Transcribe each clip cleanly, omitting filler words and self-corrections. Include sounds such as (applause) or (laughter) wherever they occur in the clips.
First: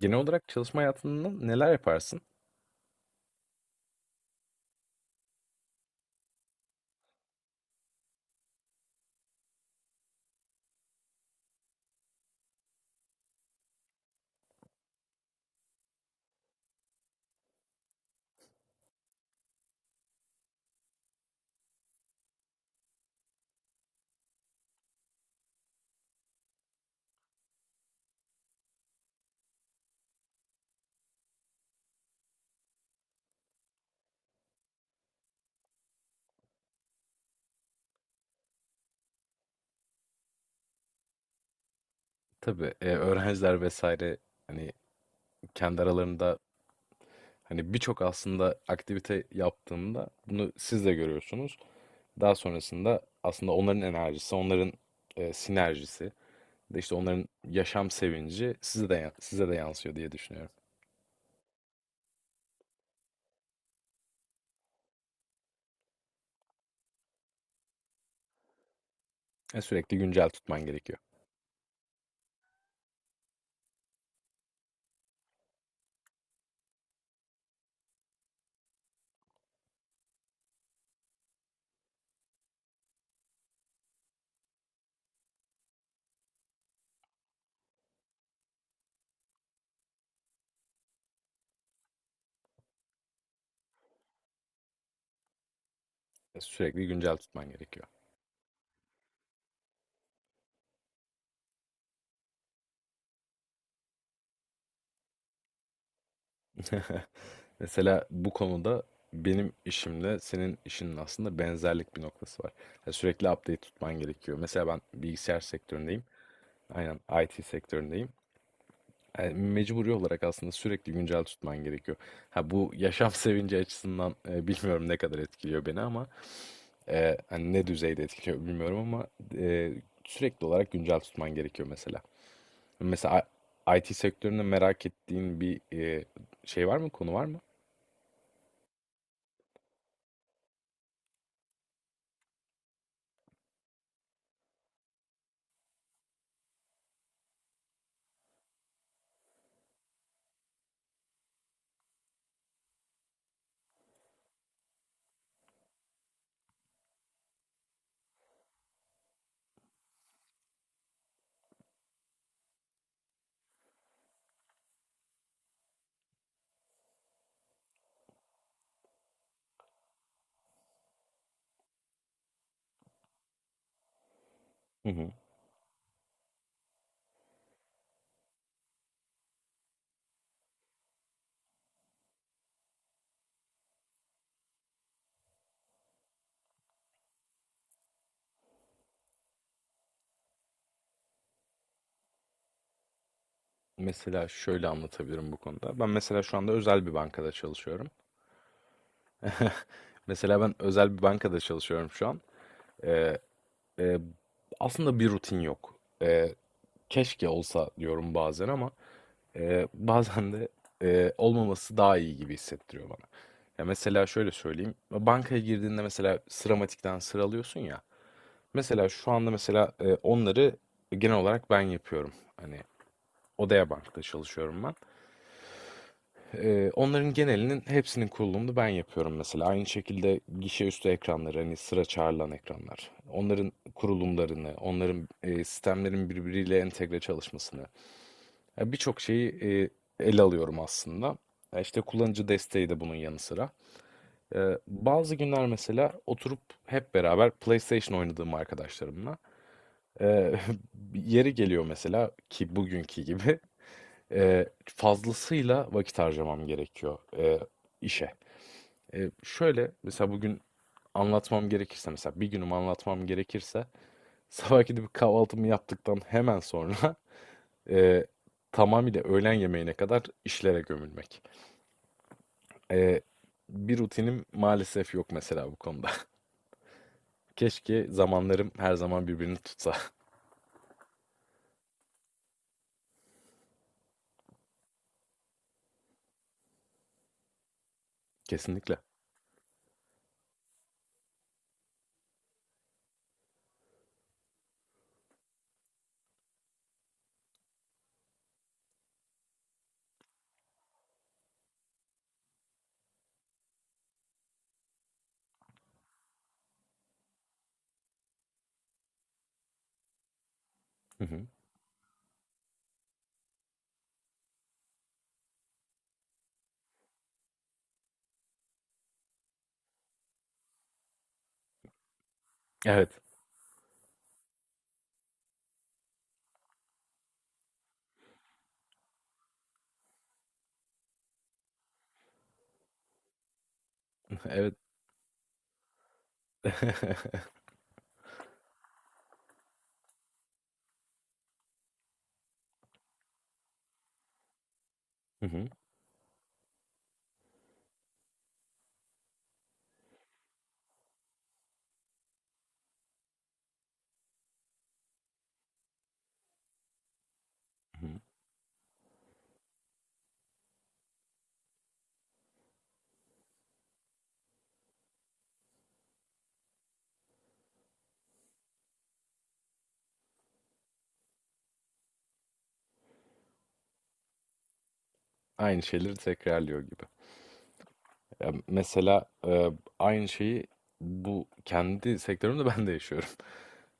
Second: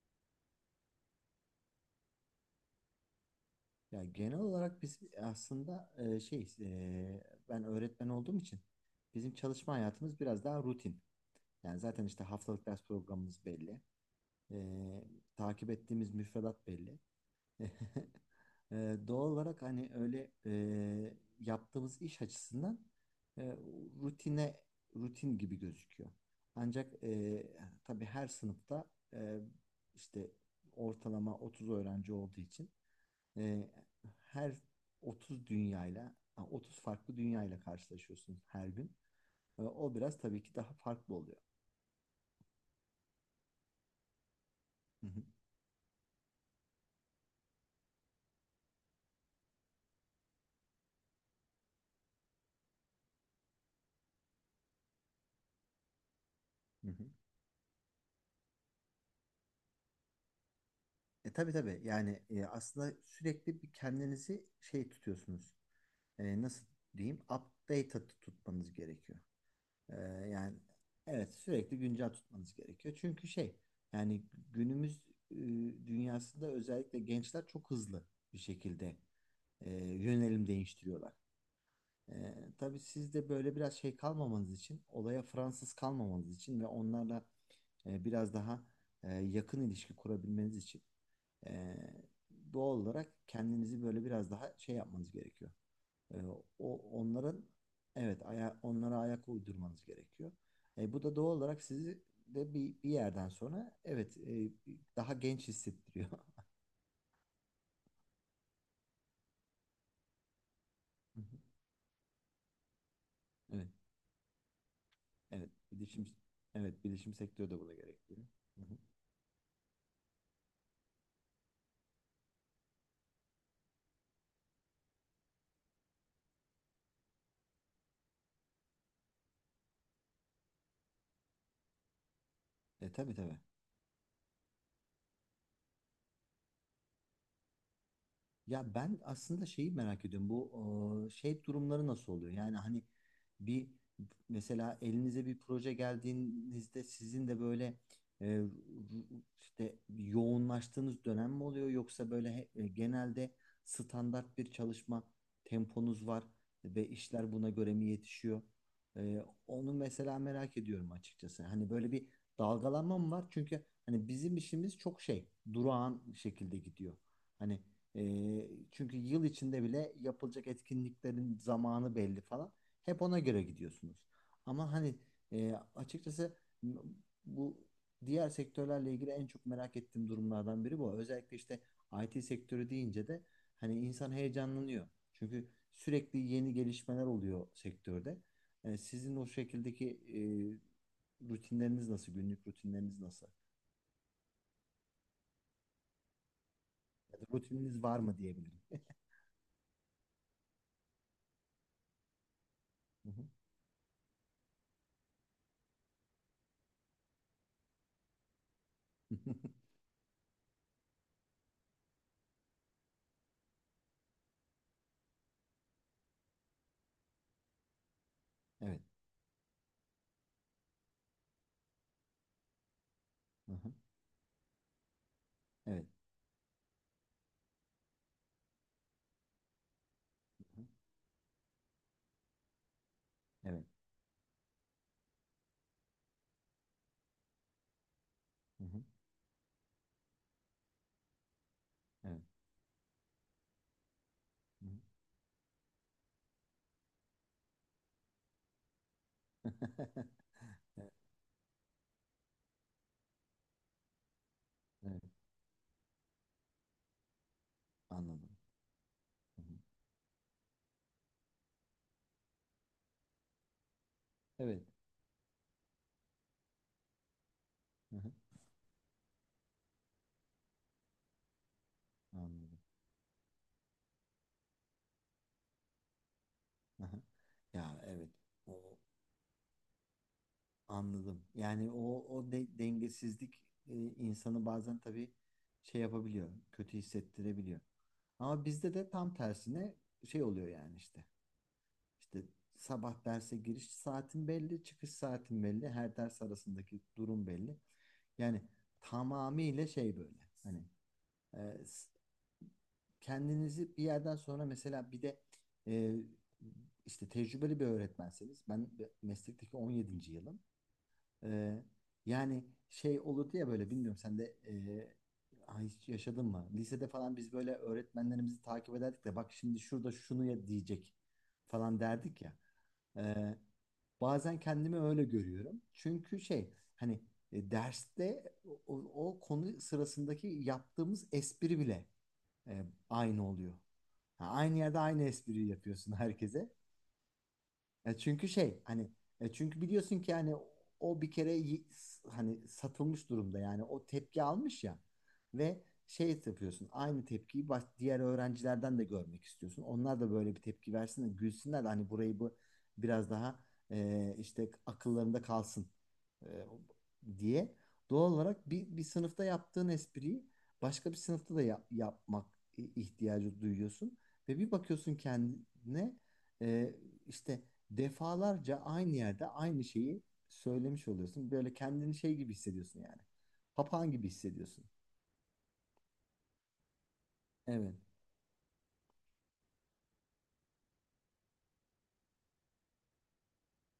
Genel olarak çalışma hayatında neler yaparsın? Ya genel olarak biz aslında ben öğretmen olduğum için bizim çalışma hayatımız biraz daha rutin. Yani zaten işte haftalık ders programımız belli. E, Takip ettiğimiz müfredat belli. (laughs) E, Doğal olarak hani öyle yaptığımız iş açısından e, rutine rutin gibi gözüküyor. Ancak tabii her sınıfta e, işte ortalama 30 öğrenci olduğu için e, her 30 farklı dünyayla karşılaşıyorsun her gün. O biraz tabii ki daha farklı oluyor. Tabii, öğrenciler vesaire, hani, Hı hı, kendi aralarında, hani, birçok aslında aktivite yaptığında bunu siz de görüyorsunuz. Daha sonrasında aslında onların enerjisi, onların, sinerjisi de, hı işte, hı. onların yaşam sevinci size de ya size de yansıyor diye düşünüyorum. Tabii tabii yani aslında sürekli bir kendinizi şey tutuyorsunuz. Nasıl diyeyim? Updated tutmanız gerekiyor. E, Sürekli güncel Yani tutman gerekiyor. evet sürekli güncel tutmanız gerekiyor. Çünkü şey yani günümüz e, dünyasında özellikle gençler çok hızlı bir şekilde yönelim değiştiriyorlar. Tabii siz de böyle biraz şey kalmamanız için, olaya Fransız kalmamanız için ve onlarla biraz daha yakın ilişki kurabilmeniz için e, doğal olarak kendinizi böyle biraz daha şey yapmanız gerekiyor. E, o Sürekli güncel onların tutman gerekiyor. Evet, onlara ayak uydurmanız gerekiyor. Bu da doğal olarak sizi de bir yerden sonra, evet, daha genç hissettiriyor. (laughs) Mesela bu konuda benim işimle senin işinin (laughs) Hı hı. aslında benzerlik bir noktası var. Yani sürekli update Evet, tutman gerekiyor. Mesela ben bilgisayar evet sektöründeyim. bilişim evet Aynen bilişim IT sektörü de buna sektöründeyim. gerektiriyor. Hı hı. Yani mecburi olarak aslında sürekli güncel tutman gerekiyor. Ha bu yaşam (laughs) sevinci açısından bilmiyorum ne kadar etkiliyor beni ama hani ne düzeyde etkiliyor bilmiyorum ama e, sürekli olarak güncel tutman gerekiyor mesela. Tabii Mesela tabii. IT sektöründe merak ettiğin bir şey var mı? Konu var mı? Ya ben aslında şeyi merak ediyorum. Bu şey durumları nasıl oluyor? Yani hani bir mesela elinize bir proje geldiğinizde sizin de böyle e, işte yoğunlaştığınız dönem mi oluyor, yoksa böyle genelde standart bir çalışma temponuz var ve işler buna göre mi yetişiyor? Onu mesela merak ediyorum açıkçası. Hani böyle bir dalgalanma mı var? Çünkü hani bizim işimiz çok şey, durağan şekilde gidiyor. Hani çünkü yıl içinde bile yapılacak etkinliklerin zamanı belli falan. Hep ona göre gidiyorsunuz. Ama Hı hani hı. Açıkçası m- bu diğer sektörlerle ilgili en çok merak ettiğim durumlardan biri bu. Özellikle işte IT sektörü deyince de hani insan heyecanlanıyor. Çünkü sürekli yeni gelişmeler oluyor sektörde. Sizin o şekildeki rutinleriniz nasıl? Günlük rutinleriniz nasıl? Mesela şöyle anlatabilirim bu konuda. Ben mesela şu anda özel bir Ya da bankada rutininiz çalışıyorum. var mı diyebilirim. Mesela ben özel bir bankada çalışıyorum şu an. Hı Ee, hı. e, Aslında bir rutin yok. Ee, Keşke olsa diyorum bazen ama (laughs) bazen de olmaması daha iyi gibi hissettiriyor bana. Ya mesela şöyle söyleyeyim. Bankaya girdiğinde mesela sıramatikten sıralıyorsun ya. Evet. Mesela şu anda mesela onları genel olarak ben yapıyorum. Hani Hı Odea hı. Bank'ta çalışıyorum ben. Evet. Onların genelinin hepsinin kurulumunu ben yapıyorum mesela. Aynı şekilde Hı gişe hı. üstü ekranları, hani sıra çağrılan ekranlar. Onların Evet. kurulumlarını, onların sistemlerin birbiriyle entegre çalışmasını. Hı Yani hı. birçok şeyi ele alıyorum aslında. Ya İşte Evet. kullanıcı desteği de bunun yanı sıra. Hı hı. Bazı günler mesela oturup hep beraber PlayStation oynadığım arkadaşlarımla. eee, (laughs) (laughs) yeri geliyor mesela ki bugünkü gibi (laughs) Evet. fazlasıyla vakit harcamam gerekiyor işe. Anladım. Hı hı. Şöyle mesela bugün anlatmam gerekirse mesela bir günümü anlatmam gerekirse (laughs) Evet. sabah gidip kahvaltımı yaptıktan hemen sonra (laughs) Hı e, hı. tamamıyla öğlen yemeğine kadar işlere gömülmek. Anladım. E, Bir rutinim maalesef yok mesela bu konuda. Hı hı. (laughs) Ya, Keşke evet. zamanlarım her O, zaman birbirini tutsa. anladım. Yani o dengesizlik insanı bazen tabii şey yapabiliyor, kötü hissettirebiliyor. (laughs) Ama bizde Kesinlikle. de tam tersine şey oluyor yani, işte. İşte sabah derse giriş saatin belli, çıkış saatin belli, her ders arasındaki durum belli. Yani tamamıyla şey böyle. Hani Ee, s- kendinizi bir yerden sonra, mesela bir de e, işte tecrübeli bir öğretmenseniz, ben meslekteki 17. yılım. Hı hı. Ee, Yani şey olurdu ya böyle, bilmiyorum sen de ha, hiç yaşadın mı? Lisede falan biz böyle öğretmenlerimizi takip ederdik de, bak şimdi şurada şunu ya diyecek falan derdik ya. Evet. Ee, Bazen kendimi öyle görüyorum. Çünkü şey hani derste o konu sırasındaki yaptığımız espri bile aynı oluyor. Ha, (laughs) Evet. aynı yerde aynı espriyi yapıyorsun herkese. (laughs) E çünkü şey hani Çünkü biliyorsun ki hani o bir kere hani satılmış durumda yani, o tepki almış ya, Hı hı. ve şey yapıyorsun, aynı tepkiyi diğer öğrencilerden de görmek istiyorsun. Onlar da böyle bir tepki versin de gülsünler de hani, burayı bu biraz daha işte akıllarında kalsın e, diye. Hı hı. Doğal olarak bir sınıfta yaptığın espriyi başka bir sınıfta da yapmak ihtiyacı duyuyorsun ve bir bakıyorsun kendine e, işte defalarca aynı yerde aynı şeyi söylemiş oluyorsun. Böyle kendini şey gibi hissediyorsun yani. Papağan gibi hissediyorsun. Aynı şeyleri tekrarlıyor gibi. Evet. Ya mesela aynı şeyi bu kendi sektörümde (laughs) ben de yaşıyorum. (laughs)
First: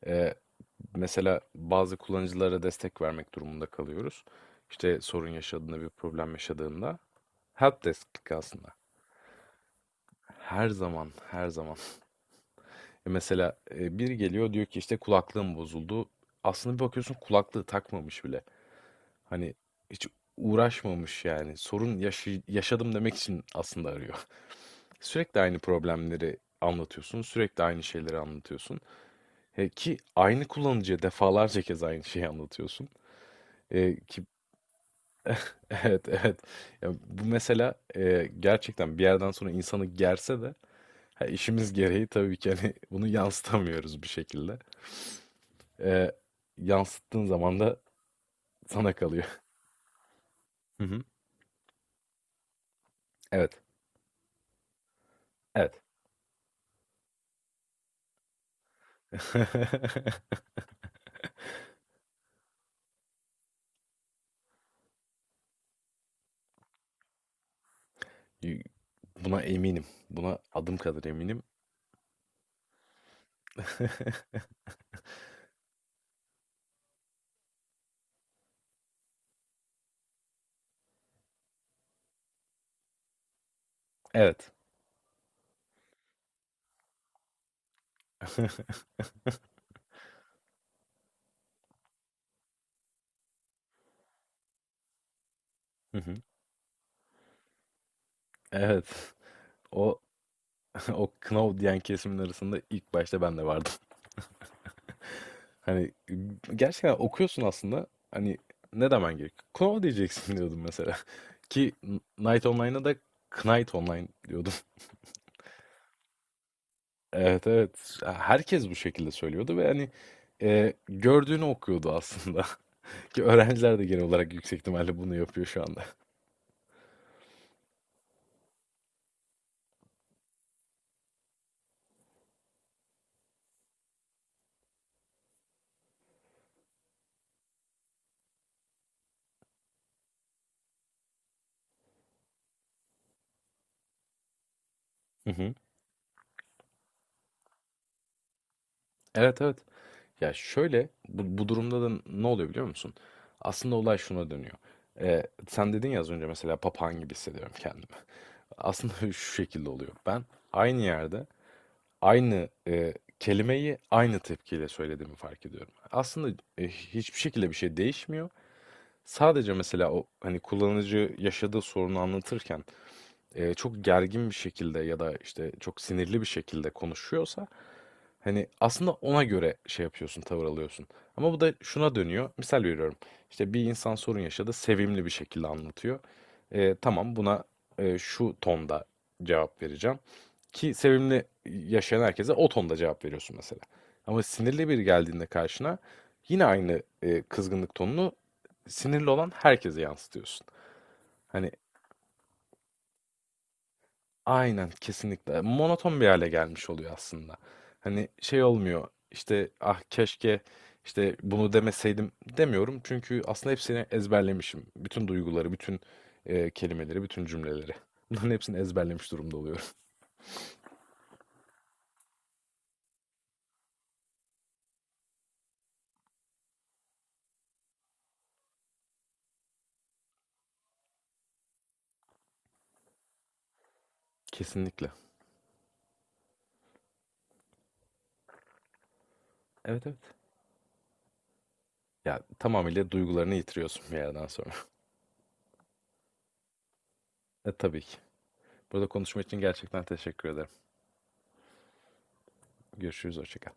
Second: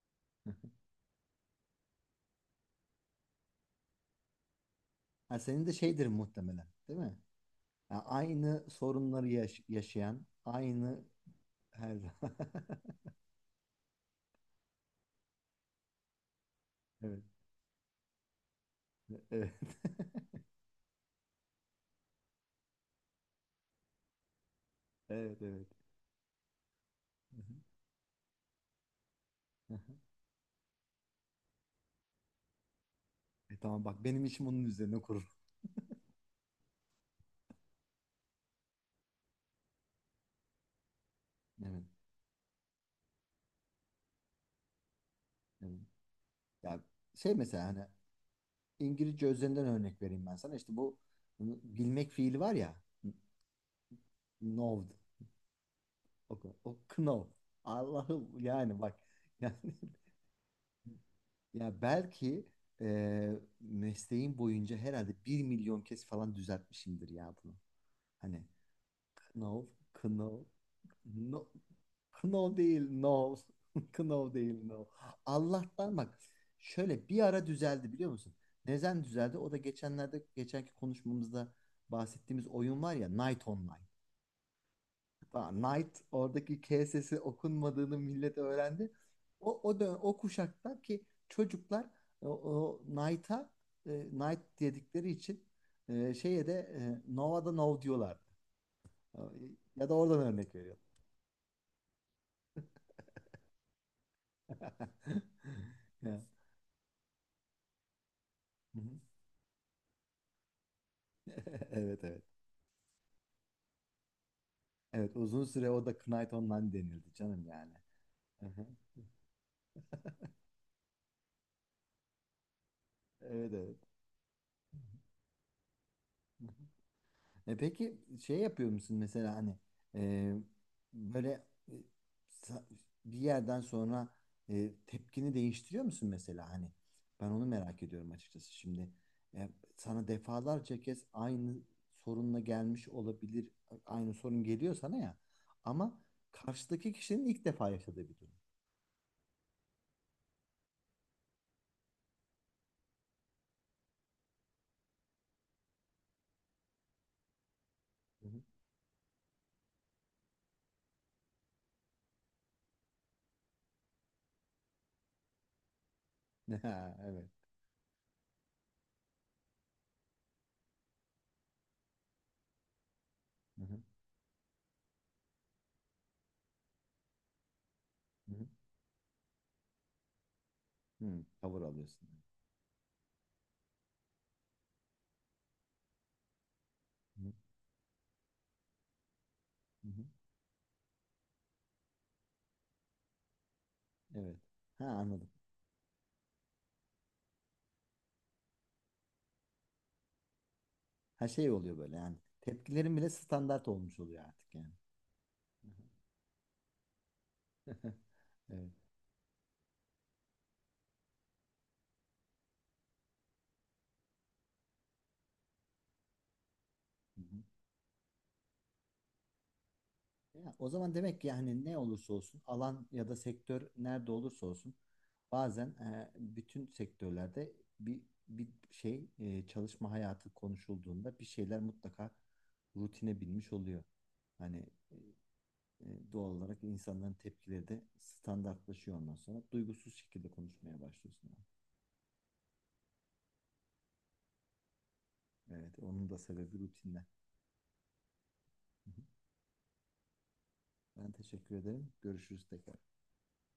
E, (laughs) Mesela bazı kullanıcılara destek vermek durumunda kalıyoruz. İşte sorun Ha, senin de yaşadığında, bir şeydir problem muhtemelen, yaşadığında değil mi? Ya, helpdesk aynı aslında. sorunları yaşayan, Her aynı, zaman, her zaman. her zaman. (laughs) Mesela biri geliyor diyor ki işte kulaklığım bozuldu. Aslında bir bakıyorsun Evet. kulaklığı takmamış bile. Evet. Hani hiç (laughs) uğraşmamış yani. Yaşadım demek için aslında arıyor. (laughs) Sürekli Evet, aynı evet. problemleri anlatıyorsun, sürekli aynı şeyleri anlatıyorsun. Hı hı. Ki aynı kullanıcıya defalarca kez aynı şeyi anlatıyorsun. Tamam E, bak, ki benim işim onun üzerine kurulu. (laughs) evet, evet. Ya bu mesela gerçekten bir yerden sonra insanı gerse de ha, işimiz Evet, gereği tabii ki hani (laughs) bunu yansıtamıyoruz bir şekilde. evet. E, Ya Yansıttığın şey, zaman mesela da hani sana kalıyor. İngilizce üzerinden örnek vereyim ben sana. İşte (laughs) Hı bu hı. bilmek fiili var ya. Evet. Know. Evet. O, o Knopf. Allah'ım yani bak, (laughs) yani (laughs) ya, belki mesleğim boyunca herhalde bir milyon kez falan düzeltmişimdir ya bunu. Hani Y- Buna Knopf, eminim. Buna Knopf, adım kadar eminim. no, Knopf değil, no. (laughs) Knopf (laughs) değil, no. Allah'tan bak, şöyle bir ara düzeldi, biliyor musun? Neden düzeldi? O da geçenlerde, geçenki konuşmamızda bahsettiğimiz oyun var ya, Night Online. Evet. Daha Knight, oradaki K sesi okunmadığını millet öğrendi. (laughs) O kuşakta ki çocuklar o, o Knight'a Knight dedikleri için Hı hı. şeye de Nova'da Nov diyorlardı. Evet. E, Ya da O oradan örnek veriyorum. (laughs) o Knauf diyen kesimin arasında ilk başta ben de vardım. (laughs) (laughs) Hani Ya. Gerçekten okuyorsun aslında. Hani Hı hı. ne demen gerek? Knauf diyeceksin (laughs) diyordum mesela. (laughs) Ki Evet, evet. Night Online'a da Knight Online diyordum. (laughs) Evet, uzun süre o da Knight Online denildi canım Evet, yani. evet. Hı hı. Herkes bu şekilde söylüyordu ve hani gördüğünü okuyordu aslında. (laughs) Ki Evet, evet. öğrenciler de genel olarak yüksek Hı ihtimalle bunu yapıyor şu anda. hı. Peki şey yapıyor musun mesela, hani e, böyle sa- bir yerden sonra tepkini değiştiriyor musun, mesela hani ben onu merak ediyorum açıkçası şimdi. E, Sana defalarca kez aynı sorunla gelmiş olabilir, aynı sorun geliyor sana ya, Hı hı. ama karşıdaki kişinin ilk defa yaşadığı bir durum. Evet, evet. Ya şöyle bu, bu durumda da ne oluyor biliyor musun? Aslında olay şuna dönüyor. Sen dedin ya az önce mesela papağan gibi hissediyorum kendimi. (laughs) Hı hı. Aslında şu şekilde oluyor. Ben aynı yerde aynı kelimeyi aynı tepkiyle söylediğimi fark ediyorum. Aslında (laughs) Ha, hiçbir evet. şekilde bir şey değişmiyor. Sadece mesela o hani kullanıcı yaşadığı sorunu anlatırken Hı hı. çok gergin bir şekilde ya da işte çok sinirli bir şekilde konuşuyorsa Hı hı. hani aslında ona göre şey yapıyorsun, tavır alıyorsun. Hı, Ama bu da tavır şuna alıyorsun. dönüyor. Misal veriyorum. İşte bir insan sorun yaşadı, sevimli bir şekilde anlatıyor. Tamam, Hı hı. buna şu tonda cevap Hı vereceğim. hı. Ki sevimli yaşayan herkese o tonda cevap veriyorsun mesela. Ama Evet. sinirli biri Ha, geldiğinde anladım. karşına yine aynı kızgınlık tonunu sinirli olan herkese yansıtıyorsun. Her şey Hani oluyor böyle yani. Tepkilerim bile standart olmuş oluyor artık aynen, yani. kesinlikle. Hı hı. Monoton bir hale gelmiş oluyor aslında. (laughs) Hani şey Evet. olmuyor işte, ah keşke işte bunu demeseydim demiyorum. Çünkü aslında hepsini ezberlemişim. Bütün duyguları, bütün kelimeleri, Hı bütün hı. cümleleri. Bunların hepsini ezberlemiş durumda oluyorum. (laughs) Ya, o zaman demek ki yani, ne olursa olsun alan ya da sektör nerede olursa olsun, bazen bütün sektörlerde bir bir şey çalışma hayatı konuşulduğunda bir şeyler mutlaka rutine binmiş oluyor. Hani Kesinlikle. e, doğal olarak insanların tepkileri de standartlaşıyor, ondan sonra Evet, duygusuz evet. şekilde konuşmaya başlıyorsun, yani. Ya tamamıyla duygularını yitiriyorsun bir yerden sonra. (laughs) Evet, onun da sebebi rutinler. Tabii ki. Burada konuşma için gerçekten teşekkür ederim. Ben teşekkür ederim. Görüşürüz tekrar. Görüşürüz, hoşça kal.